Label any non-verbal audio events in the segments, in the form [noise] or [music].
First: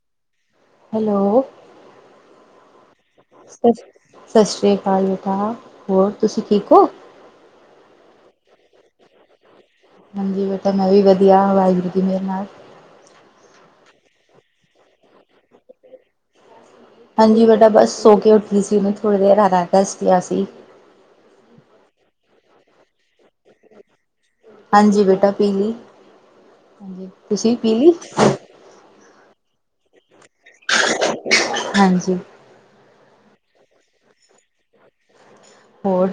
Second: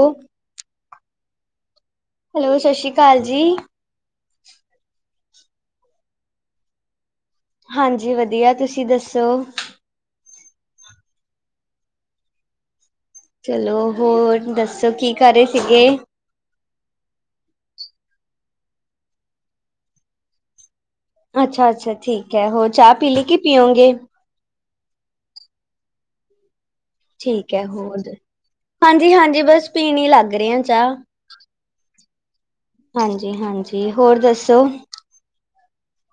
ਓਹ hello hello Shashi ਸ ਸਤਿ ਸ੍ਰੀ ਅਕਾਲ ਬੇਟਾ, ਹੋਰ ਤੁਸੀਂ ਠੀਕ ਓ? ਹਾਂਜੀ ਵਧੀਆ, ਤੁਸੀਂ ਦੱਸੋ? ਹਾਂਜੀ, ਬੇਟਾ ਮੈਂ ਵੀ ਵਧੀਆ, ਵਾਹਿਗੁਰੂ ਜੀ ਦੀ ਮੇਹਰ ਨਾਲ। ਚਲੋ, ਹੋਰ ਦੱਸੋ ਕੀ ਕਰ ਰਹੇ ਸੀਗੇ? ਹਾਂਜੀ ਬੇਟਾ ਬਸ ਸੋ ਕੇ ਉੱਠੀ ਸੀ, ਮਨੂੰ ਥੋੜ੍ਹੀ ਦੇਰ ਆ ਰੈਸਟ ਰਿਹਾ ਸੀ। ਅੱਛਾ-ਅੱਛਾ ਠੀਕ ਐ, ਹੋਰ ਚਾਹ ਪੀ ਲੀ ਕਿ ਪੀਓਂਗੇ? ਹਾਂਜੀ, ਬੇਟਾ ਪੀਲੀ। ਹਾਂਜੀ ਤੁਸੀਂ ਪੀਲੀ? ਹਾਂਜੀ-ਹਾਂਜੀ ਬਸ, ਪੀਣ ਈ ਲੱਗ ਰੇ ਆ ਚਾਹ। ਹਾਂਜੀ। ਹਾਂਜੀ-ਹਾਂਜੀ ਹੋਰ ਦੱਸੋ? ਹੋਰ?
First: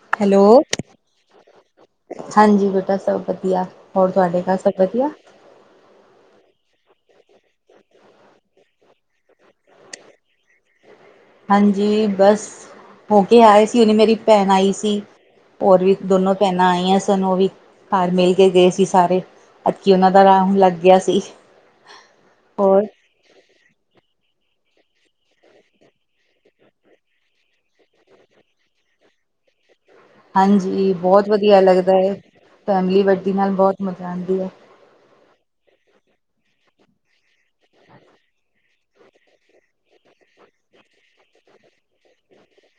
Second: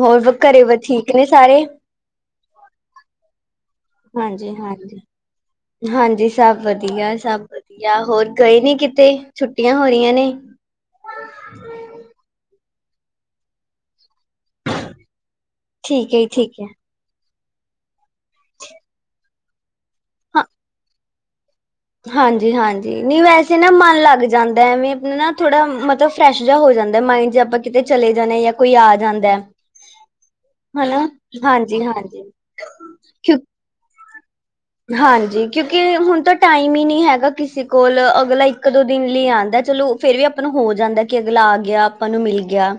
ਹੋਰ ਫ ਹੈਲੋ ਘਰੇ ਵ ਠੀਕ ਨੇ ਸਾਰੇ? ਹਾਂਜੀ, ਬੇਟਾ ਸਭ ਵਧੀਆ, ਹੋਰ ਤੁਹਾਡੇ ਹਾਂਜੀ ਘਰ ਸਭ ਹਾਂਜੀ ਵਧੀਆ? ਹਾਂਜੀ ਸਭ ਵਧੀਆ, ਸਭ ਵਧ ਜਾਂ ਹੋਰ ਗਏ ਨੀ ਕਿਤੇ, ਛੁੱਟੀਆਂ ਹੋ ਰਹੀਆਂ ਨੇ। ਹਾਂਜੀ ਬਸ, ਹੋ ਕੇ ਆਏ ਸੀ, ਉਹਨੇ ਮੇਰੀ ਭੈਣ ਆਈ ਸੀ ਸੀ, ਹੋਰ ਵੀ ਠੀਕ ਹੈ ਦੋਨੋ ਠੀਕ ਹੈ ਭੈਣਾਂ ਹਾਂ ਆਈਆਂ ਸਨ, ਉਹ ਵੀ ਘਰ ਮਿਲ ਕੇ ਗਏ ਸੀ ਸਾਰੇ। ਅੱਚ, ਉਹਨਾਂ ਦਾ ਰਾਊਡ ਲੱਗ ਗਿਆ ਸੀ। ਹੋਰ ਹਾਂਜੀ-ਹਾਂਜੀ। ਨਹੀਂ ਵੈਸੇ ਨਾ ਮਨ ਲੱਗ ਜਾਂਦਾ, ਐਵੇਂ ਆਪਣਾ ਨਾ ਥੋੜਾ ਮਤਲਬ ਫਰੈਸ਼ ਜਿਹਾ ਹੋ ਜਾਂਦਾ, ਮਾਇੰਡ ਜੇ ਆਪਾਂ ਕਿਤੇ ਚਲੇ ਜਾਣੇ ਜਾਂ ਕੋਈ ਆ ਜਾਂਦਾ ਹਾਂਜੀ, ਹਨਾ, ਬਹੁਤ ਵਧੀਆ ਲੱਗਦਾ ਏ। ਹਾਂਜੀ-ਹਾਂਜੀ। ਫੈਮਿਲੀ ਵੱਡੀ ਕਿਉਂ ਨਾਲ ਬਹੁਤ ਮਜ਼ਾ ਆਂਦੀ ਏ। ਹਾਂਜੀ ਕਿਉਂਕਿ, ਹੁਣ ਤਾਂ ਟਾਈਮ ਈ ਨੀ ਹੈਗਾ ਕਿਸੇ ਕੋਲ੍ਹ। ਅਗਲਾ ਇੱਕ-ਦੋ ਦਿਨ ਲਈ ਆਂਦਾ ਚਲੋ, ਫੇਰ ਵੀ ਆਪਾਂ ਨੂੰ ਹੋ ਜਾਂਦਾ ਕਿ ਅਗਲਾ ਆ ਗਿਆ, ਆਪਾਂ ਨੂੰ ਮਿਲ ਗਿਆ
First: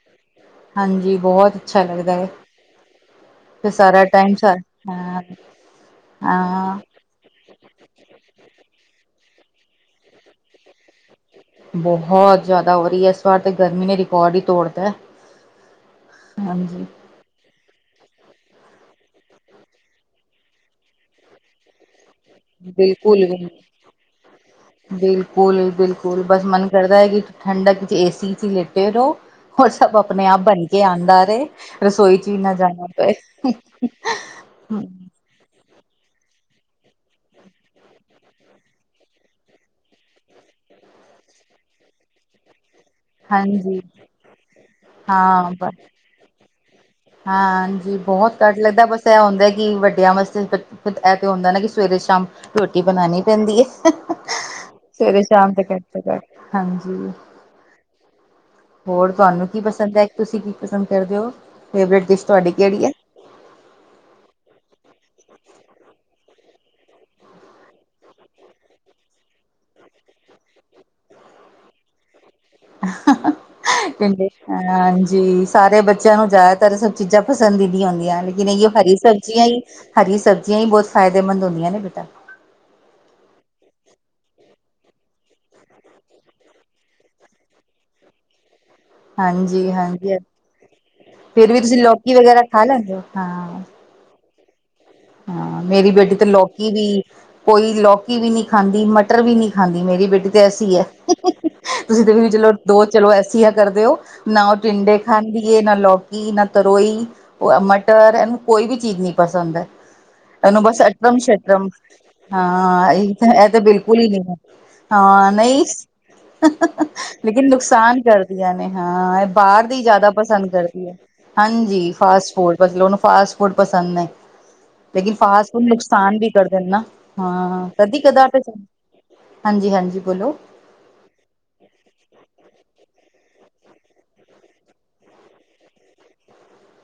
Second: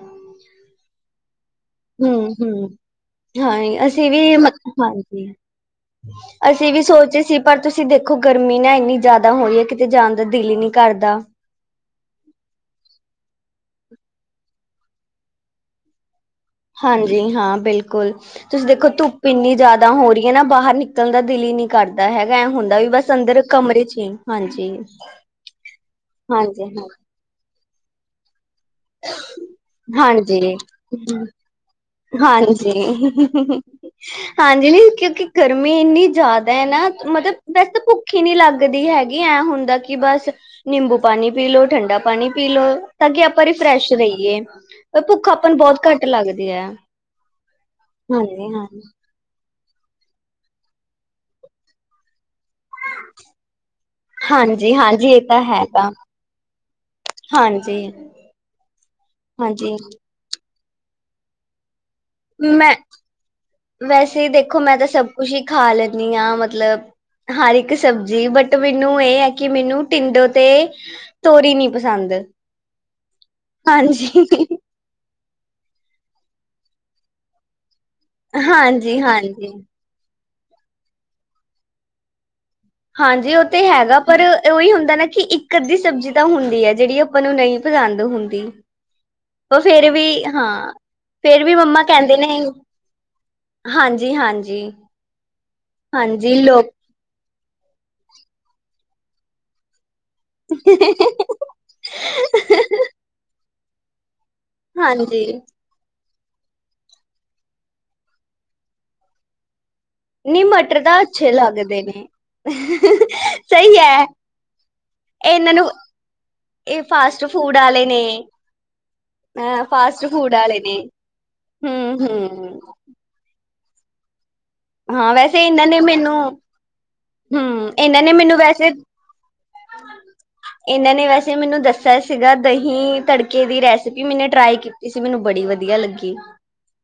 ਹਾਂਜੀ ਬਹੁਤ ਅੱਛਾ ਲੱਗਦਾ ਹੈ। ਹੁੰ-ਹੂੰ। ਤੇ ਹਾਂਜੀ, ਸਾਰਾ ਅਸੀਂ ਟਾਈਮ ਵੀ ਸਰ ਮਤ ਹਾਂ ਹਾਂਜੀ, ਅਸੀਂ ਹਾਂ ਵੀ ਸੋਚਦੇ ਸੀ ਪਰ ਤੁਸੀਂ ਦੇਖੋ, ਗਰਮੀ ਨਾ ਇੰਨੀ ਜ਼ਿਆਦਾ ਹੋ ਰੀ ਐ, ਕਿਤੇ ਜਾਣ ਦਾ ਦਿਲ ਈ ਨਹੀਂ ਕਰਦਾ। ਬਹੁਤ ਜ਼ਿਆਦਾ ਹੋ ਰਹੀ ਹੈ, ਇਸ ਵਾਰ ਤੇ ਗਰਮੀ ਨੇ ਰਿਕਾਰਡ ਈ ਤੋੜਤਾ ਹਾਂਜੀ। ਜੀ ਹਾਂ ਬਿਲਕੁਲ, ਤੁਸੀਂ ਦੇਖੋ ਧੁੱਪ ਇੰਨੀ ਜ਼ਿਆਦਾ ਹੋ ਰੀਐ ਨਾ, ਬਾਹਰ ਨਿਕਲਣ ਦਾ ਦਿਲ ਈ ਨੀ ਕਰਦਾ ਹੈਗਾ, ਐ ਹੁੰਦਾ ਵੀ ਬਸ ਬਿਲਕੁਲ ਅੰਦਰ ਵੀ ਕਮਰੇ 'ਚ ਈ, ਹਾਂਜੀ। ਸਕੂਲ ਬਸ ਹਾਂਜੀ ਮਨ ਹਾਂ ਕਰਦਾ ਕਿ ਠੰਡਕ 'ਚ ਏਸੀ 'ਚ ਲੇਟੇ ਰਹੋ, ਔਰ ਸਭ ਆਪਣੇ-ਆਪ ਹਾਂਜੀ ਬਣ ਕੇ ਆਂਦਾ ਰਹੇ। ਰਸੋਈ 'ਚ ਵੀ ਨਾ ਜਾਣਾ ਪਏ। ਹਾਂਜੀ ਹਾਂਜੀ ਨੀ ਕਿਉਂਕਿ ਗਰਮੀ ਇੰਨੀ ਜ਼ਿਆਦਾ ਏ ਨਾ, ਮਤਬ ਵੈਸੇ ਭੁ ਭੁੱਖ ਨਹੀਂ ਲੱਗਦੀ ਹੈਗੀ, ਐਂ ਹੁੰਦਾ ਕਿ ਬਸ, ਨਿੰਬੂ ਪਾਣੀ ਪੀ ਲੋ, ਠੰਡਾ ਪਾਣੀ ਪੀ ਲੋ। ਤਾਂ ਕਿ ਆਪਾਂ ਹਾਂਜੀ ਰਿਫਰੈਸ਼ ਰਹੀਏ, ਪਰ ਭੁੱਖ ਆਪਾਂ ਨੂੰ ਹਾਂ ਬਹੁਤ ਘੱਟ ਲੱਗਦੀ ਐ। ਹਾਂਜੀ, ਬਹੁਤ ਘੱਟ ਲੱਗਦਾ ਬਸ ਫੇਰ ਐ ਹੁੰਦਾ ਕਿ, ਵੱਡਿਆਂ ਵਾਸਤੇ ਫਿਤ-ਫਿਤ, ਇਹ ਤੇ ਹੁੰਦਾ ਨਾ ਕਿ ਸਵੇਰੇ ਸ਼ਾਮ ਰੋਟੀ ਬਣਾਂਣੀ ਪੈਂਦੀ ਏ, ਹਾਂਜੀ ਹਾਂਜੀ ਇਹ ਸਵੇਰੇ ਤਾਂ ਸ਼ਾਮ ਦੇ ਹੈਗਾ ਘੱਤੋ-ਘਤ, ਹਾਂਜੀ। ਹਾਂਜੀ। ਹੋਰ ਤੁਹਾਨੂੰ ਕੀ ਹਾਂਜੀ ਪਸੰਦ ਐ, ਤੁਸੀਂ ਕੀ ਪਸੰਦ ਕਰਦੇ ਓ? ਫੇਵਰੇਟ ਡਿਸ਼ ਤੁਹਾਡੀ ਮੈਂ, ਕਿਹੜੀ ਹੈ? ਵੈਸੇ ਦੇਖੋ ਮੈਂ ਤਾਂ ਸਭ ਕੁਛ ਹੀ, ਖਾ ਲੈਂਦੀ ਹਾਂ ਮਤਲਬ ਹਰ ਇੱਕ ਸਬਜ਼ੀ, ਬਟ ਮੈਨੂੰ ਇਹ ਹੈ ਕਿ ਮੈਨੂੰ ਟਿੰਡੋ ਤੇ ਤੋਰੀ, ਨਈ ਪਸੰਦ ਹਾਂਜੀ [unintelligible] [inaudible] [inaudible] ਹਾਂਜੀ, ਸਾਰੇ ਬੱਚਿਆਂ ਨੂੰ, ਜ਼ਿਆਦਾਤਰ ਏ ਸਭ ਚੀਜ਼ਾਂ, ਪਸੰਦ ਹੀ ਨਈ ਆਉਂਦੀਆਂ ਲੇਕਿਨ ਇਹ, ਹਰੀ ਹਾਂਜੀ ਸਬਜ਼ੀਆਂ ਹਾਂਜੀ ਹੀ -ਹਰੀ ਸਬਜ਼ੀਆਂ ਹੀ ਬਹੁਤ ਫਾਇਦੇਮੰਦ ਹੁੰਦੀਆਂ ਨੇ ਬੇਟਾ ਹਾਂਜੀ, ਉਹ ਤੇ ਹੈਗਾ ਪਰ ਉਹੀ ਹੁੰਦਾ ਨਾ ਕਿ, ਇੱਕ ਅੱਧੀ ਸਬਜ਼ੀ ਤਾਂ, ਹੁੰਦੀ ਹੈ ਜਿਹੜੀ ਉਹ ਮੈਨੂੰ ਨਹੀਂ ਪਸੰਦ ਹੁੰਦੀ ਉਹ ਹਾਂਜੀ- ਫੇਰ ਹਾਂਜੀ ਵੀ ਹਾਂ ਫੇਰ ਵੀ ਤੁਸੀਂ ਮੰਮਾ ਲੋਕਕੀ, ਕਹਿੰਦੇ ਨੇ ਵਗੈਰਾ ਖਾ ਲੈਂਦੇ ਹੋ ਹਾਂ ਹਾਂਜੀ ਹਾਂਜੀ ਹਾਂ, ਮੇਰੀ ਬੇਟੀ ਤੇ ਹਾਂਜੀ ਲੋਕ ਲੋਕੀ ਵੀ ਕੋਈ ਲੌਕੀ ਵੀ ਨਹੀਂ ਖਾਂਦੀ, ਮਟਰ ਵੀ ਨਹੀਂ ਖਾਂਦੀ, ਮੇਰੀ ਬੇਟੀ ਤੇ ਐਸੀ ਹੈ ਤੁਸੀਂ ਦੇਖ ਚਲੋ, ਦੋ ਚਲੋ ਐਸੀ ਆ ਕਰਦੇ ਹੋ, ਨਾ ਉਹ ਟਿੰਡੇ ਹਾਂਜੀ ਖਾਂਦੀਏ ਨਾ ਲੋ ਈ ਨਾ ਕਰੋ ਈ ਮਟਰ, ਐਨੂੰ ਕੋਈ ਵੀ ਚੀਜ਼ ਨਹੀਂ ਪਸੰਦ ਨਹੀਂ ਇਹਨੂੰ ਮਟਰ ਬਸ, ਤਾਂ ਅੱਟਰਮ ਅੱਛੇ -ਛਟਰਮ ਲੱਗਦੇ ਨੇ ਹਾਂ ਇਹ ਤਾਂ ਸਹੀ ਬਿਲਕੁਲ ਹੈ ਹੀ ਨਹੀਂ ਹਾਂ, ਇਹਨਾਂ ਨਹੀਂ ਨੂੰ ਇਹ ਫਾਸਟ ਲੇਕਿਨ, ਫੂਡ ਵਾਲੇ ਨੁਕਸਾਨ ਨੇ ਕਰਦੀਆਂ ਨੇ, ਹਾਂ ਇਹ ਅ ਬਾਹਰ ਦੀ, ਫਾਸਟ ਜ਼ਿਆਦਾ ਫੂਡ ਪਸੰਦ ਵਾਲੇ ਨੇ ਕਰਦੀ ਹੈ ਹਾਂਜੀ, ਹਮ ਫਾਸਟ- ਫੂਡ ਹਮ ਮਤਲਬ ਉਹਨੂੰ ਫਾਸਟ -ਫੂਡ ਪਸੰਦ ਨੇ ਲੇਕਿਨ, ਹਾਂ ਵੈਸੇ ਫਾਸਟ ਫੂਡ ਇਹਨਾਂ ਨੇ ਮੈਨੂੰ ਨੁਕਸਾਨ ਵੀ ਕਰਦੇ ਨਾ, ਹਾਂ ਹਮ ਇਹਨਾਂ ਕਦੀ ਨੇ -ਕਦਾ ਮੈਨੂੰ ਵੈਸੇ ਹਾਂਜੀ -ਹਾਂਜੀ ਬੋਲੋ ਇਹਨਾਂ ਨੇ, ਵੈਸੇ ਮੈਨੂੰ ਦੱਸਿਆ ਸੀਗਾ, ਦਹੀਂ ਤੜਕੇ ਦੀ ਰੈਸਿਪੀ, ਮੈਨੇ ਟਰਾਈ ਕੀਤੀ ਇਸ ਮੈਨੂੰ, ਬੜੀ ਵਧੀਆ ਲੱਗੀ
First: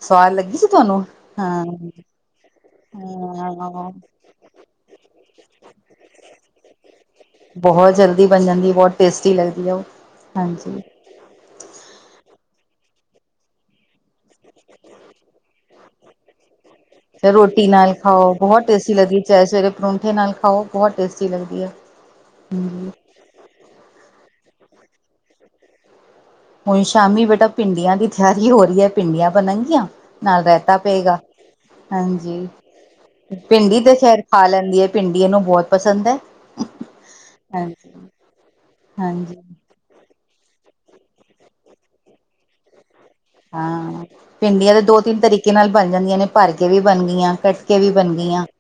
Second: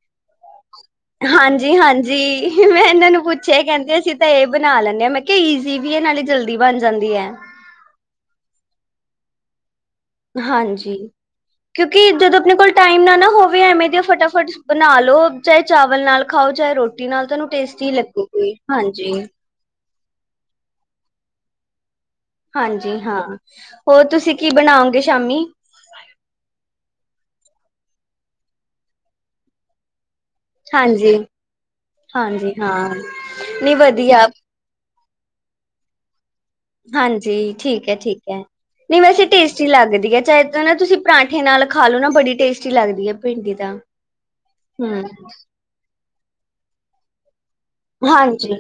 ਸਵਾਦ ਲੱਗੀ ਸੀ, ਤੁਹਾਨੂੰ ਹਾਂ ਹਾਂਜੀ ਹਾਂਜੀ ਮੈਂ ਇਹਨਾਂ ਨੂੰ ਪੁੱਛਿਆ, ਹਾਂ ਕਹਿੰਦੇ ਅਸੀਂ ਤਾਂ ਇਹ ਬਣਾ ਲੈਂਦੇ ਹਾਂ, ਮੈਂ ਕਿਹਾ ਈਜ਼ੀ ਵੀ ਇਹ ਨਾਲੇ, ਜਲਦੀ ਬਣ ਜਾਂਦੀ ਹੈ ਬਹੁਤ ਜਲਦੀ ਬਣ ਜਾਂਦੀ, ਬਹੁਤ ਟੇਸਟੀ ਲੱਗਦੀ ਆ ਉਹ ਹਾਂਜੀ। [unintelligible] ਕਿਉਂਕਿ, ਜਦੋਂ ਆਪਣੇ ਕੋਲ ਟਾਈਮ ਨਾ ਨਾ ਹੋਵੇ, ਐਵੇਂ ਦੀਆਂ ਫਟਾਫਟ ਬਣਾ ਲਓ, ਚਾਹੇ ਚਾਵਲ ਨਾਲ ਖਾਓ ਚਾਹੇ ਰੋਟੀ ਨਾਲ ਚਾਹੇ ਤੁਹਾਨੂੰ ਰੋਟੀ ਟੇਸਟੀ ਨਾਲ ਖਾਓ, ਲੱਗੂਗੀ ਬਹੁਤ ਟੇਸਟੀ ਹਾਂਜੀ ਲੱਗਦੀ ਚਾਹੇ ਸਵੇਰੇ ਪਰੌਠੇ ਨਾਲ ਖਾਓ, ਬਹੁਤ ਟੇਸਟੀ ਲੱਗਦੀ ਆ ਹਾਂਜੀ ਹਾਂ, ਹੋਰ ਤੁਸੀਂ ਕੀ ਬਣਾਓਗੇ ਸ਼ਾਮੀ? ਹੁਣ ਸ਼ਾਮੀ ਬੇਟਾ, ਭਿੰਡੀਆਂ ਦੀ ਤਿਆਰੀ ਹੋ ਰਹੀ ਹੈ, ਭਿੰਡੀਆਂ ਬਣਨਗੀਆਂ ਨਾਲ ਰਹਿਤਾ ਹਾਂਜੀ ਪਏਗਾ, ਹਾਂਜੀ ਨਹੀਂ ਪਿੰਡੀ ਤੇ ਖੈਰ ਵਧੀਆ ਖਾ, ਲੈਂਦੀ ਭਿਡੀ, ਏਨੂੰ ਬਹੁਤ ਪਸੰਦ ਐ ਹਾਂਜੀ, ਠੀਕ ਹੈ -ਠੀਕ ਹੈ ਨਹੀਂ ਵੈਸੇ ਹਾਂਜੀ ਅੱਛੀ ਲੱਗਦੀ ਹੈ, ਚਾਹੇ ਨਾ ਤੁਸੀਂ ਪਰਾਂਠੇ ਨਾਲ ਖਾ ਲਓ ਨਾ ਬੜੀ, ਟੇਸਟੀ ਲੱਗਦੀ ਹੈ ਭਿੰਡੀ ਤਾਂ ਹਾਂ, ਭਿੰਡੀਆਂ ਤੇ ਦੋ- ਹਮ ਤਿੰਨ ਤਰੀਕੇ ਨਾਲ ਬਣ ਜਾਂਦੀਆਂ ਨੇ, ਭਰ ਕੇ ਵੀ ਬਣ ਗਈਆਂ ਕੱਟ ਵੀ ਬਣ ਗਈਆਂ, ਹਾਂਜੀ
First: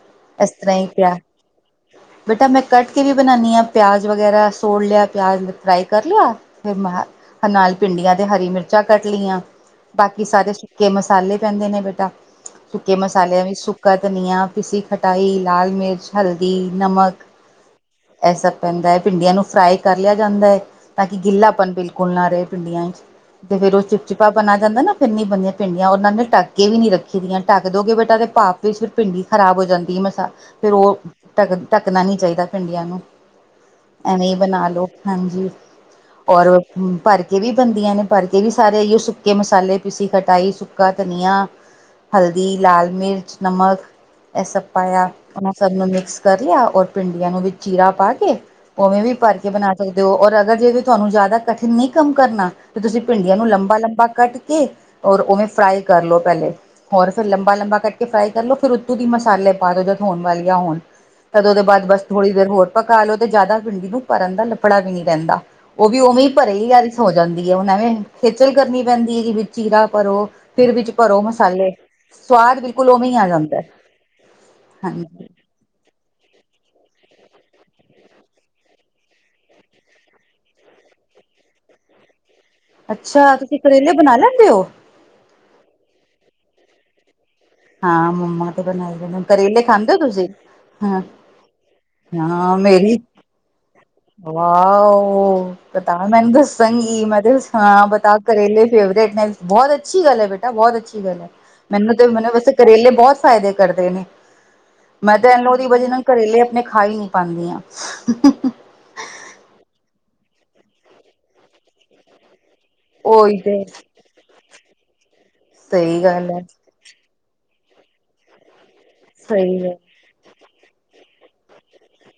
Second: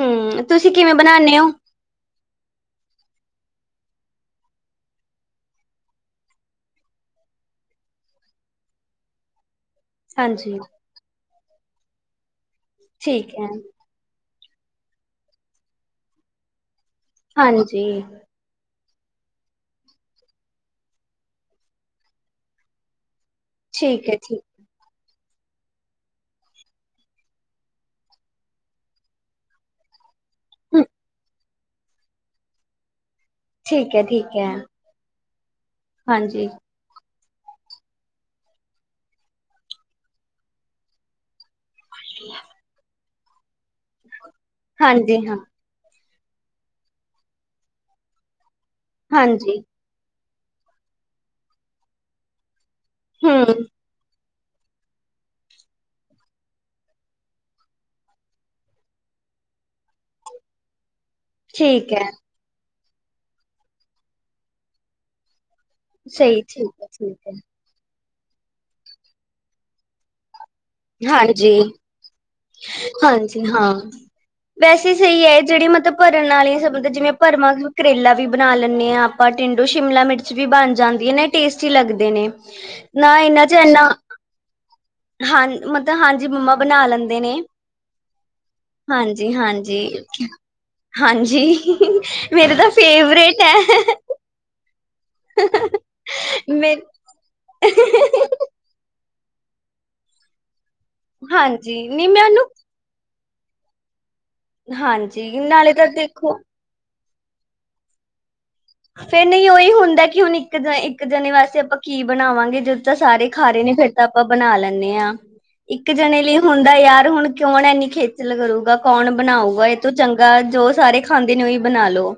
ਹਮ ਇਸ ਤੁਸੀਂ ਤਰ੍ਹਾਂ ਹੀ ਕਿਵੇਂ ਪਿਆ ਬਣਾਉਦੇ ਹੋ ਬੇਟਾ ਮੈਂ, ਕੱਟ ਕੇ ਵੀ ਬਣਾਉਂਦੀ ਹਾਂ, ਪਿਆਜ਼ ਵਗੈਰਾ ਸੋੜ ਲਿਆ, ਪਿਆਜ਼ ਫਰਾਈ ਕਰ ਲਿਆ ਫਿਰ ਮੈ, ਨਾਲ ਭਿੰਡੀਆਂ ਤੇ ਹਰੀ ਮਿਰਚ ਉੱਚਾ ਕੱਟ ਲਈਆਂ, ਬਾਕੀ ਸਾਰੇ ਹਾਂਜੀ ਸੁੱਕਕੇ ਮਸਾਲੇ ਪੈਂਦੇ ਨੇ ਬੇਟਾ ਸੁੱਕੇ ਠੀਕ ਮਸਾਲਿਆਂ ਹੈ ਦੇ ਵਿੱਚ, ਸੁੱਕਾ ਧਨੀਆ, ਪੀਸੀ ਖਟਾਈ, ਲਾਲ ਮਿਰਚ, ਹਲਦੀ, ਨਮਕ ਹਾਂਜੀ। ਇਹ ਸਭ ਪੈਂਦਾ ਹੈ, ਭਿੰਡੀਆਂ ਨੂੰ ਫਰਾਈ ਕਰ ਲਿਆ ਜਾਂਦਾ ਹੈ ਤਾਂ ਕਿ, ਗਿੱਲਾਪਨ ਬਿਲਕੁਲ ਨਾ, ਰਹੇ ਭਿੰਡੀਆਂ 'ਚ ਤੇ ਫੇਰ ਉਹ, ਠੀਕ ਹੈ ਚਿਪਚਿਪਾ ਠੀਕ ਬਣਾ ਕਹਿਦਾ ਨਾ, ਫਿਰ ਨਈ ਬਣੀਆਂ ਭਿਡੀਆਂ ਉਹਨਾਂ ਨੇ ਢੱਕਕੇ ਵੀ ਨਈ ਰੱਖੀ ਦੀਆਂ ਢੱਕ ਦੋਗੇ ਬੇਟਾ ਭਾਫ ਵਿੱਚ ਫਿਰ ਭਿੰਡੀ ਖਰਾਬ ਹੋ ਜਾਂਦੀ ਮਸਾਲ ਫਿਰ ਓ ਢੱਕ ਢੱਕਣਾ ਨੀ ਚਾਹੀਦਾ ਭਿੰਡੀਆਂ ਨੂੰ ਠੀਕ ਹੈ ਐਵੇਂ ਈ ਠੀਕ ਹੈ ਬਣਾ ਲੋ। ਹਾਂਜੀ, ਹਾਂਜੀ, ਔਰ ਭਰ ਕੇ ਵੀ ਬਣਦੀਆਂ ਨੇ। ਭਰ ਕੇ ਵੀ ਸਾਰੇ ਇਈਓ ਸੁੱਕੇ ਮਸਾਲੇ ਪੀਸੀ ਕਟਾਈ ਸੁੱਕਾ ਧਨੀਆ ਹਲਦੀ ਲਾਲ ਮਿਰਚ ਨਮਕ ਇਹ ਸਭ ਪਾਇਆ ਹਾਂਜੀ ਹਾਂ, ਸਭ ਨੂੰ ਮਿਕਸ ਕਰ ਲਿਆ ਔਰ ਭਿੰਡੀਆਂ ਨੂੰ ਵੀ ਚੀਰਾ ਪਾ ਕੇ ਉਵੇਂ ਵੀ ਭਰ ਕੇ ਹਾਂਜੀ ਬਣਾ ਸਕਦੇ ਓ ਔਰ ਅਗਰ ਜੇ ਤੁਹਾਨੂੰ ਕੋਈ ਜ਼ਿਆਦਾ ਕਠਿਨ ਨਈ ਕੰਮ ਕਰਨਾ। ਤੇ ਤੁਸੀਂ ਭਿੰਡੀਆਂ ਨੂੰ ਹੂੰ ਲੰਬਾ ਲੰਬਾ ਕੱਟ ਕੇ ਔਰ ਉਵੇਂ ਫਰਾਈ ਕਰਲੋ ਪਹਿਲੇ। ਹੋਰ ਫਿਰ ਲੰਬਾ ਲੰਬਾ ਕੱਟ ਕੇ ਫਰਾਈ ਕਰ ਲੋ ਫਿਰ ਉੱਤੋਂ ਦੀ ਮਸਾਲੇ ਪਾਦੋ ਜਦ ਹੋਣ ਵਾਲੀਆਂ ਹੋਣ। ਤਦ ਉਹਦੇ ਬਾਅਦ ਠੀਕ ਬਸ ਐ। ਥੋੜ੍ਹੀ ਦੇਰ ਹੋਰ ਪਕਾਲੋ ਤੇ ਜ਼ਿਆਦਾ ਭਿੰਡੀ ਨੂੰ ਭਰਨ ਦਾ ਲੱਪੜਾ ਵੀ ਨੀ ਰਹਿੰਦਾ। ਓ ਵੀ ਉਵੇਂ ਸਹੀ ਭਰੇ ਠੀਕ ਹੀ ਐ, [unintelligible] ਹੋ ਜਾਂ ਠੀਕ ਐ ਐਵੇਂ ਖੇਚਲ ਕਰਨੀ ਪੈਂਦੀ ਐ ਜੀ ਵਿੱਚ ਚੀਰਾ ਭਰੋ ਫਿਰ ਵਿੱਚ ਭਰੋ ਹਾਂਜੀ, ਮਸਾਲੇ। ਸਵਾਦ ਬਿਲਕੁਲ ਉਵੇਂ ਹੀ ਆ ਹਾਂਜੀ ਜਾਂਦਾ ਹੈ। ਹਾਂ, ਵੈਸੇ ਸਹੀ ਹਾਂਜੀ ਐ ਜਿਹੜੀ ਮਤਲਬ ਭਰਨ ਆਲੀਆਂ ਸ ਜਿਵੇਂ ਭਰਵਾਂ ਕਰੇਲਾ ਵੀ ਬਣਾ ਲੈਣੇ ਆ ਆਪਾਂ ਟਿੰਂਡੂ ਸ਼ਿਮਲਾ ਮਿਰਚ ਵੀ ਬਣ ਜਾਂਦੀਆਂ ਨੇ। ਟੇਸਟੀ ਲੱਗਦੇ ਨੇ। ਨਾ ਅੱਛਾ ਇਹਨਾਂ ਚ ਤੁਸੀਂ ਇਨਾ ਕਰੇਲੇ ਬਣਾ ਲੈਂਦੇ ਓ। ਹਾਂ, ਮਤਲਬ ਹਾਂਜੀ ਮੰਮਾ ਬਣਾ ਲੈਂਦੇ ਨੇ। ਹਾਂ, ਮੰਮਾ ਤੇ ਬਣਾਈ ਹਾਂਜੀ, ਕਰੇਲੇ ਹਾਂਜੀ, ਖਾਂਦੇ ਓ ਤੁਸੀਂ? ਹਾਂ ਹਾਂਜੀ ਮੇਰੇ ਹਾਂ ਤਾਂ ਮੇਰੀ ਫੇਵਰੇਟ ਐ। ਵਾਓ ਬਤਾ ਮੈਨੂੰ ਮੇ ਦੱਸੇਗੀ ਹਾਂ ਬਤਾ ਕਰੇਲੇ ਫੇਵਰੇਟ ਨੇ ਬਹੁਤ ਅੱਛੀ ਗੱਲ ਐ ਬੇਟਾ ਬਹੁਤ ਅੱਛੀ ਗੱਲ ਐ ਹਾਂਜੀ ਮੈਨੂੰ ਤੇ ਨੀ ਮੈਂ ਮਤਲਬ ਉਹਨੂੰ ਕਰੇਲੇ ਬਹੁਤ ਫਾਇਦੇ ਕਰਦੇ ਨੇ ਮੈਂ ਹਾਂਜੀ ਤਾਂ [unintelligible] ਦੀ ਨਾਲੇ ਤਾਂ ਵਜ੍ਹਾ ਨਾਲ ਦੇਖੋ ਕਰੇਲੇ ਆਪਣੇ ਖਾਈ ਨੀ ਪਾਂਦੀ ਆ। ਫੇਰ ਨਹੀਂ ਉਹੀ ਹੁੰਦਾ ਕਿ ਹੁਣ ਇੱਕ ਇੱਕ ਜਣੇਂ ਵਾਸਤੇ ਆਪਾਂ ਕੀ ਬਣਾਵਾਂਗੇ। ਜਦੋਂ ਤਾਂ ਸਾਰੇ ਉਹੀ ਖਾ ਰੇ ਤੇ ਨੇ ਫਿਰ ਤਾਂ ਆਪਾਂ ਬਣਾਂ ਲੈਣੇ ਆ ਹਾਂ ਇੱਕ ਸਹੀ ਜਣੇਂ ਗੱਲ ਲਈ ਹੈ ਹੁੰਦਾਂ ਯਾਰ ਹੁਣ ਕੌਣ ਇੰਨੀ ਖੇਚਲ਼ ਕਰੂੰਗਾ ਕੌਣ ਸਹੀ ਬਣਾਊਗਾ ਇਹ ਗੱਲ ਤੋਂ ਚੰਗਾ ਜੋ ਸਾਰੇ ਖਾਂਦੇ ਨੇ ਉਹੀ ਬਣਾਂਲੋ।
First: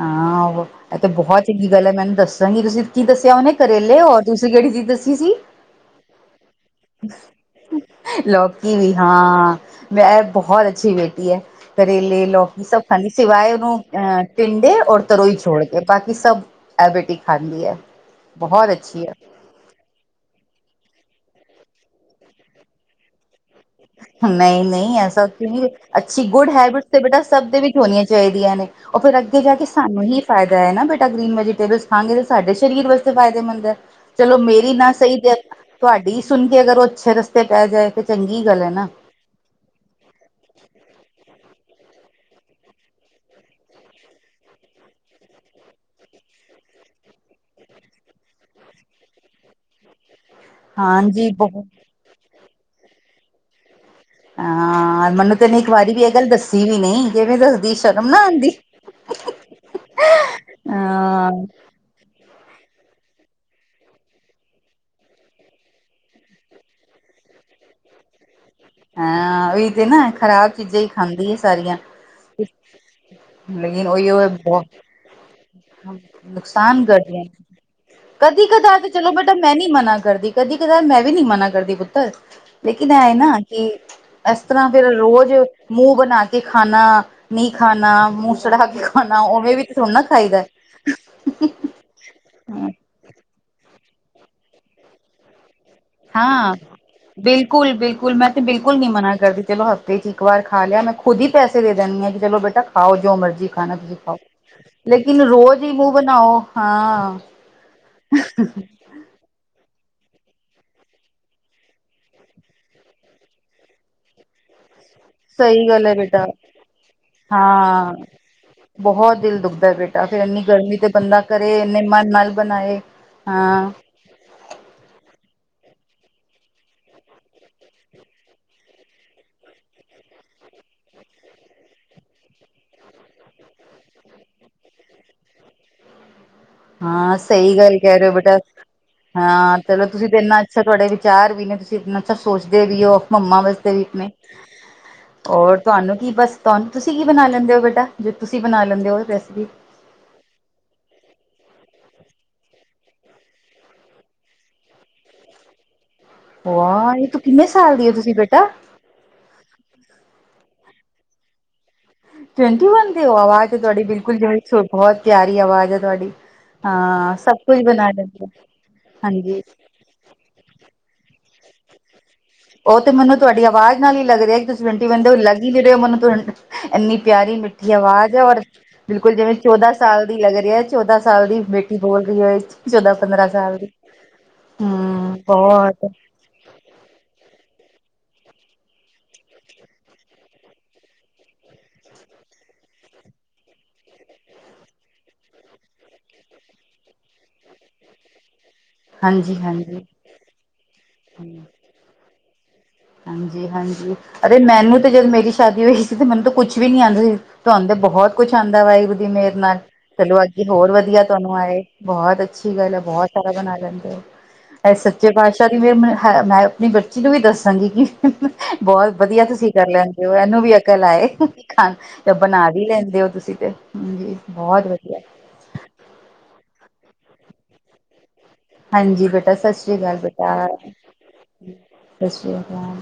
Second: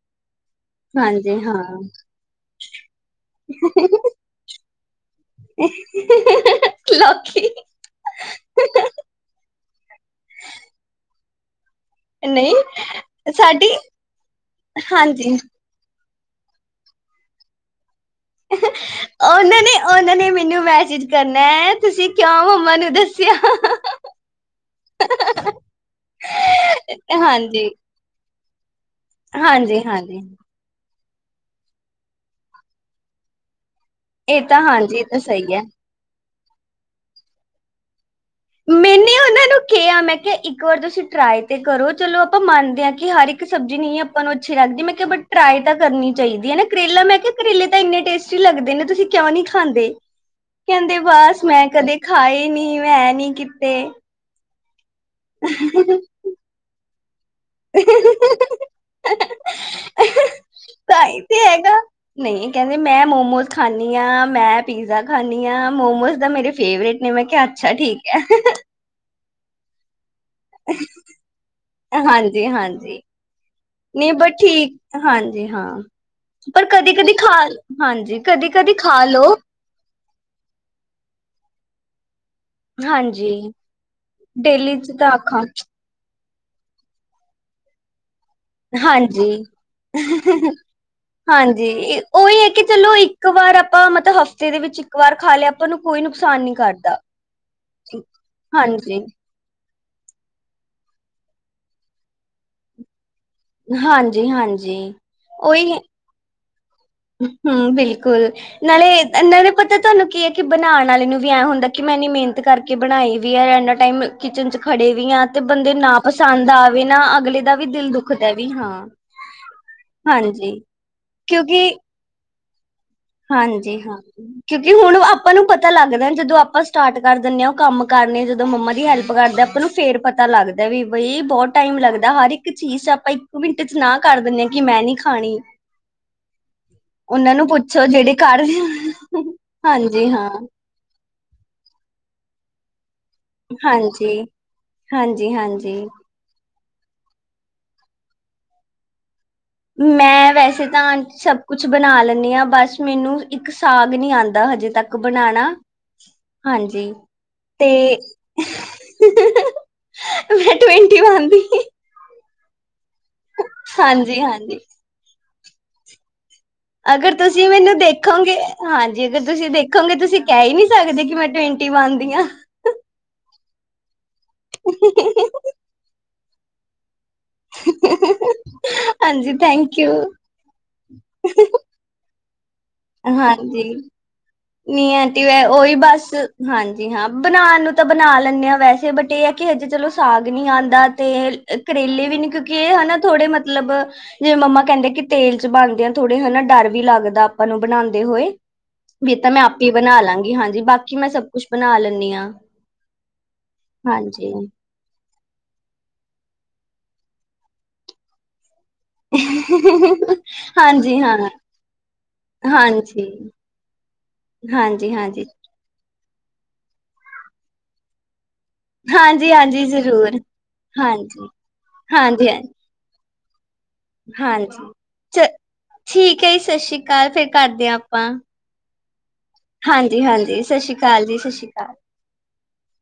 ਹਾਂ, ਇਹ ਤਾਂ ਬਹੁਤ ਹਾਂ ਚੰਗੀ ਗੱਲ ਐ ਮੈਨੂੰ ਦੱਸਾਂਗੀ ਤੁਸੀਂ ਕੀ ਦੱਸਿਆ ਹੁਣੇ ਕਰੇਲੇ ਔਰ, ਤੁਸੀਂ ਕਿਹੜੀ ਚੀਜ਼ ਸੀ ਲੌਕੀ। ਲੌਕੀ ਵੀ ਹਾਂ ਵੈਸੇ ਬਹੁਤ ਅੱਛੀ ਬੇਟੀ ਐ। ਕਰੇਲੇ ਨਹੀਂ ਲੌਕੀ ਸਭ ਖਾਂਦੀ ਸਿਵਾਏ ਸਾਡੀ ਉਹਨੂੰ ਅਹ ਟਿੰਡੇ ਔਰ ਤਰੋਈ ਹਾਂਜੀ ਛੋੜ ਕੇ। ਬਾਕੀ ਸਭ ਏ ਬੇਟੀ ਖਾਂਦੀ ਐ ਬਹੁਤ ਅੱਛੀ ਐ। ਉਹਨਾਂ ਨੇ ਉਹਨਾਂ ਨੇ ਮੈਨੂੰ ਮੈਸੇਜ ਕਰਨਾ ਤੁਸੀਂ ਕਿਉਂ ਮੰਮਾ ਨੂੰ ਦੱਸਿਆ। ਨਈ ਨਈ ਐਸਾ। ਅੱਛੀ ਗੁੱਡ ਹੈਬਿਟਸ ਤੇ ਬੇਟਾ ਸਭ ਦੇ ਹਾਂਜੀ ਵਿੱਚ ਹੋਣੀਆਂ ਚਾਹੀਦੀਆਂ ਨੇ ਓ ਫਿਰ ਅੱਗੇ ਜਾ ਕੇ ਹਾਂਜੀ ਸਾਨੂੰ ਹੀ ਹਾਂਜੀ ਫਾਇਦਾ। ਨਾ ਬੇਟਾ ਗ੍ਰੀਨ ਵੈਜੀਟੇਬਲ ਖਾਣਗੇ ਤੇ ਸਾਡੇ ਸਰੀਰ ਵਾਸਤੇ ਫ਼ਾਇਦੇਮੰਦ ਐ। ਚਲੋ ਇਹ ਤਾਂ ਮੇਰੀ ਨਾ ਹਾਂਜੀ ਇਹ ਤਾਂ ਸਹੀ ਤੇ ਹੈ ਤੁਹਾਡੀ ਸੁਣ ਕੇ ਅਗਰ ਓ ਅੱਛੇ ਰਸਤੇ ਪੈ ਜਾਏ ਤਾਂ ਚੰਗੀ ਗੱਲ ਐ ਨਾ। [inaudible] ਕਿਆ ਮੈਂ ਕਿਆ ਇੱਕ ਵਾਰ ਤੁਸੀਂ ਟਰਾਈ ਤੇ ਕਰੋ ਚਲੋ ਆਪਾਂ ਮੰਨਦੇ ਆ ਕਿ ਹਰ ਇੱਕ ਸਬਜ਼ੀ ਨਈ ਆਪਾਂ ਨੂੰ, ਆਪਾਂ ਨੂੰ ਅੱਛੀ ਲੱਗਦੀ ਮੈਂ ਕਿਹਾ ਟਰਾਈ ਤਾਂ ਕਰਨੀ ਚਾਹੀਦੀ ਐ ਨਾ ਕਰੇਲਾ ਮੈਂ ਕਿਹਾ ਕਰੇਲੇ ਤਾਂ ਇੰਨੇ ਟੇਸਟੀ ਲੱਗਦੇ ਨੇ ਤੁਸੀਂ ਕਿਉਂ ਨੀ ਖਾਂਦੇ। [inaudible] ਕਹਿੰਦੇ ਬਸ ਬਹੁਤ ਮੈਂ ਕਦੇ ਖਾਏ ਨੀ ਮੈਂ ਐ ਨੀ ਕੀਤੇ। ਹਾਂ, ਮੈਨੂੰ ਤੈ ਏਨੇ ਇੱਕ ਵਾਰੀ ਵੀ ਇਹ ਗੱਲ ਦੱਸੀ ਵੀ ਨੀ ਕਿਵੇਂ ਦੱਸਦੀ ਸ਼ਰਮ ਨਾ ਆਂਦੀ। [inaudible] ਤਾਂਈ ਤੇ ਹੈਗਾ। ਨਈ ਕੈਂਦੇ ਮੈਂ ਮੋਮੋਸ ਖਾਨੀ ਆਂ, ਮੈਂ ਪੀਜ਼ਾ ਖਾਨੀ ਆਂ, ਮੋਮੋਜ਼ ਤਾ ਮੇਰੇ ਫੇਵਰੇਟ ਨੇ ਮੈਂ ਕੇਆ ਅੱਛਾ ਠੀਕ ਐ। ਹਾਂ ਓਈ ਤੇ ਨਾ ਖਰਾਬ ਚੀਜ਼ਾਂ ਈ ਖਾਂਦੀ ਏ ਸਾਰੀਆਂ। ਹਾਂਜੀ ਹਾਂਜੀ ਲੇਕਿਨ ਨਹੀਂ ਓਈਓ ਏ ਬਟ ਬੋਤ ਠੀਕ ਹਾਂਜੀ ਹਾਂ ਪਰ ਨੁਕਸਾਨ ਕਦੀ ਕਦੀ ਕਰਦੀਆਂ। ਖਾ ਹਾਂਜੀ ਕਦੀ ਕਦਾਰ ਤੇ ਖਾ ਚਲੋ ਬੇਟਾ ਲੋ ਮੈਂਨੀ। ਮਨਾ ਕਰਦੀ ਕਦੀ ਕਦਾਰ ਮੈਂ ਵੀ ਨੀ ਮਨਾ ਕਰਦੀ ਪੁੱਤਰ ਲੇਕਿਨ ਹਾਂਜੀ ਐਏਨਾ। ਕਿ ਐਸ ਤਰਾਂ ਡੇਲੀ ਫੇਰ ਚ ਤਾਂ ਰੋਜ਼ ਆਖਾਂ ਮੂੰ ਬਨਾ ਕੇ ਖਾਨਾ ਨੀ ਖਾਨਾ। ਹਾਂਜੀ, ਹਾਂਜੀ ਓਈ ਐ ਕਿ ਚਲੋ ਇੱਕ। ਇੱਕ ਵਾਰ ਆਪਾਂ ਮਤਬ ਹਫ਼ਤੇ ਦੇ ਵਿੱਚ ਇੱਕ ਵਾਰ ਖਾਲੇਆ। ਹਾਂ ਬਿਲਕੁਲ-ਬਿਲਕੁਲ ਮੈਂ ਤੇ ਬਿਲਕੁਲ ਨੀ ਹਾਂਜੀ ਮਨਾ ਕਰਦੀ ਚਲੋ। ਹਫਤੇ ਚ ਇੱਕ ਵਾਰ ਖਾਲੇਆ ਮੈਂ ਖੁਦ ਈ ਪੈਸੇ ਦੇ ਦੇਨੀ ਆ ਕਿ ਚਲੋ ਬੇਟਾ ਖਾਓ ਜੋ ਮਰਜ਼ੀ। ਖਾਨਾ ਤੁਸੀ ਖਾਓ ਹਾਂਜੀ ਹਾਂਜੀ ਲੇਕਿਨ ਰੋਜ਼ ਈ ਮੂੰ ਬਨਾਓ ਹਾਂ। ਹੂੰ, ਬਿਲਕੁਲ ਨਾਲੇ। ਐਨਾਂ ਨੀ ਪਤਾ ਤੋਨੂੰ ਕੀ ਐ ਕਿ ਬਨਾਣ ਆਲੇ ਨੂੰ ਵੀ ਐਂ ਹੁੰਦਾ ਕਿਨੀ ਮੇਨਤ ਕਰਕੇ ਬਣਾਈ ਵੀ ਐਨਾਂ ਟਾਈਮ। ਕਿਚਨ ਚ ਖੜੇ ਵੀ ਆ ਤੇ ਸਹੀ ਬੰਦੇ ਗੱਲ ਹੈ ਨਾ ਬੇਟਾ ਪਸਾੰਦ ਆਵੇ ਨਾ ਅਗਲੇ ਦਾ ਵੀ ਦਿਲ ਹਾਂ ਦੁਖਦਾ ਵੀ ਹਾਂ। ਬਹੁਤ ਦਿਲ ਦੁਖਦਾ ਬੇਟਾ ਫ਼ੇਰ ਇੰਨੀ ਹਾਂਜੀ ਗਰਮੀਂ ਤੇ ਬੰਦਾ ਕਰੇ ਕਿਉਂਕਿ ਏਨੇ ਮਨ ਨਾਲ ਬਨਾਏ। ਹਾਂਜੀ, ਹਾਂ। ਕਯੁਂਕਿ ਹੁਣ ਆਪਾਂ ਨੂੰ ਪਤਾ ਲਾੱਗਦਾ ਜਦੋਂ ਆਪਾਂ ਸਟਾਟ ਕਰ ਦੇਂਦੇ ਹਾਂ ਕਾੰਮ ਕਾਰਨੇ ਜਦੋਂ ਮੰਮਾ ਦੀ ਹੈਲਪ ਕਰਦੇਂ ਆ ਆਪਾਂ ਨੂੰ ਫੇਰ ਪਤਾ ਲਾੱਗਦਾ ਵੀ ਬਈ ਬੋਤ ਟਾਈਮ ਲੱਗਦਾ ਹਰ ਇੱਕ ਚੀਜ਼ ਚ ਆਪਾ ਇੱਕ ਮਿੰਟ ਚ ਨਾਲ ਕਾਰ ਦਿਨੇ ਆ ਕਿ ਮੈਂ ਨੀ ਖਾਣੀਂ। ਹਾਂ ਸਈ ਗਾੱਲ ਪੁੱਛੋ ਕੈਰੇ ਹੋ ਜਿਹੜੇ ਬੇਟਾ ਕਰ ਹਾਂ ਚਲੋ ਤੁਸੀ ਹਾਂਜੀ ਤੇ ਹਾਂ ਏਨਾਂ। ਅੱਛਾ ਤੋਆਡੇ ਵਿਚਾਰ ਵੀ ਨੇ ਤੁਸੀ ਐਨਾਂ ਸਭ ਸੋਚਦੇ ਵੀ ਓ। ਮੰਮਾ ਵਾਸਤੇ ਵੀ ਆਪਨੇ ਹਾਂਜੀ ਹਾਂਜੀ ਹੋਰ ਹਾਂਜੀ ਤੋਆਨੂੰ ਕੀ ਬਸ। ਤੋਆਨੂੰ ਤੁਸੀ ਕੀ ਬਨਾ ਲੈਂਦੇ ਓ ਬੇਟਾ ਜੇ ਤੁਸੀ ਬਨਾ ਲੈਂਦੇ ਓ ਰੈਸੇਪੀ। ਮੈਂ ਵੈਸੇ ਤਾਂ ਸਭ ਕੁੱਛ ਬਣਾਂ ਲੈਨੀ ਆਂ ਬਾੱਸ ਮੈਨੂੰ ਇੱਕ ਸਾਗ ਨੀ ਆਂਦਾ ਹਜੇ ਤੱਕ ਬਣਾਣਾ। ਵਾ ਏ ਤੂੰ ਕਿੰਨੇ ਤੇ ਸਾਲ ਦੀ ਤੁਸੀ ਬੇਟਾ। ਮੈਂ ਟਵੈਂਟੀ ਵਨ ਦੀ। ਟਵਂਟੀ ਵਨ ਦੇ ਓ ਆਵਾਜ਼ ਤੋਆਡੀ ਬਿਲਕੁਲ ਹਾਂਜੀ-ਹਾਂਜੀ। [unintelligible] ਬੋਤ ਪੇਆਰੀ ਆਵਾਜ਼ ਆ ਤੋਆਡੀ। ਅਗਰ ਤੁਸੀ ਮੈਨੂੰ ਦੇਖੋਗੇ ਹਾਂਜੀ ਅਗਰ ਤੁਸੀ ਦੇ ਦੇਖੋਗੇ ਤੁਸੀ ਕੈ ਈ ਨੀ ਸਾਕਦੇ ਕਿ ਮੈਂ ਟਵੈਂਟੀ ਵਨ ਦੀ ਆਂ‌। ਓ ਤੇ ਮੈਨੂੰ ਤੁਆਡੀ ਆਵਾਜ਼ ਨਾਲ ਈ ਲੱਗ ਰੇਆ ਕਿ ਤੁਸੀ ਟਵਂਟੀ ਦੇ ਓ ਲੱਗ [unintelligible] ਐਨੀ ਪੇਆਰੀ ਮਿ ਆਵਾਜ਼ ਐ ਓਰ ਬਿਲਕੁਲ ਹਾਂਜੀ ਜਿਵੇਂ ਚੌਦਾਂ ਥੈਂਕ ਯੂ ਸਾਲ ਦੀ ਲੱਗ ਰੇਆ ਚੌਦਾਂ ਸਾਲ ਦੀ ਮਿੱ ਬੋਲ [unintelligible] ਚੌਦਾਂ, ਪੰਦਰਾਂ ਸਾਲ ਹਾਂਜੀ ਦੀ। ਨੀ ਹਮ ਆਂਟੀ ਮੈਂ ਓਈ ਬਹੁਤ ਬਾੱਸ ਹਾਂਜੀ ਹਾਂ ਬਨਾਨ ਨੂੰ ਤਾਂ ਬਨਾ ਲੈਨੇ ਆਂ ਵੈਸੇ ਬਟ ਏ ਐ ਕਿ ਹਜੇ ਚਲੋ ਸਾਗ ਨੀ ਆਂਦਾ ਤੇ ਕਰੇਲੇ ਵੀ ਨੇ ਕਯੁਕਿ ਏ ਹਨਾ ਥੋੜੇ ਮਤਲਬ ਜਿਵੇਂ ਮੰਮਾ ਕੈਂਦੇ ਕਿ ਤੇਲ ਚ ਬਾਨਦੇ ਆ ਥੋੜੇ ਹਨਾ ਡਾਰ ਵੀ ਲਾੱਗਦਾ ਆਪਾ ਨੂੰ ਬਣਾਂਦੇ ਹੋਏ। ਵੀ ਤਾਂ ਹਾਂਜੀ ਮੈਂ ਆਪੇ ਹਾਂਜੀ ਬਨਾ ਲਾਂਗੀ ਹਾਂਜੀ ਬਾਕੀ ਮੈਂ ਸਭ ਕੁਛ ਬਨਾ ਲੈਨੀ ਆਂ। ਹਾਂਜੀ, ਅਰੇ ਮੈ ਮੈਨੂੰ ਤੇ ਜਦ ਮੇਰੀ ਸ਼ਾਦੀ ਹੋਈ ਸੀ ਤੇ ਮੈਨੂੰ ਤਾ ਕੁਛ ਵੀ ਨੀ ਆਂਦਾ ਸੀ, ਤੋਆਨ ਬੋਹਤ ਕੁਛ ਆਂਦਾ ਵਾਏਗੁਰੂ ਦੀ ਮੇਰ ਨਾਲ। ਚਲੋ ਐਤਕੀ ਹੋਰ ਹਾਂਜੀ ਵਦੀਆ ਹਾਂ ਤੋਨੂੰ ਆਏ ਬੋਹਤ ਅੱਛੀ ਗਾੱਲ ਐ ਬੋਹਤ ਸਾਰਾ ਬਨਾ ਲੈਂਦੇ ਓ। ਹਾਂਜੀ-ਹਾਂਜੀ। ਮੈਂ ਆਪਣੀ ਬੱਚੀ ਨੂੰ ਵੀ ਦੱਸਾਂਗੀ ਕਿ ਬਹੁਤ ਵਧੀਆ ਹਾਂਜੀ ਤੁਸੀਂ ਹਾਂਜੀ ਕਰ ਲੈਂਦੇ ਹੋ, ਜ਼ਰੂਰ ਇਹਨੂੰ ਵੀ ਅਕਲ ਆਏ ਹਾਂਜੀ ਖ ਹਾਂਜੀ ਬਣਾ ਹਾਂਜੀ ਵੀ ਲੈਂਦੇ ਔ ਤੁਸੀਂ ਤੇ? ਹਾਂਜੀ ਬਹੁਤ ਹਾਂਜੀ, ਵਧੀਆ ਚ ਠੀਕ ਐ ਜੀ ਸਤਿ ਸ੍ਰੀ ਅਕਾਲ ਫੇਰ ਕਰਦੇ ਆ ਆਪਾਂ। ਹਾਂਜੀ ਬੇਟਾ ਸਤਿ ਸ੍ਰੀ ਅਕਾਲ ਹਾਂਜੀ ਹਾਂਜੀ ਬੇਟਾ, ਸਤਿ ਸ਼੍ਰੀ ਅਕਾਲ ਜੀ ਸਤਿ ਸ਼੍ਰੀ ਅਕਾਲ ਸਤਿ ਸ੍ਰੀ ਅਕਾਲ।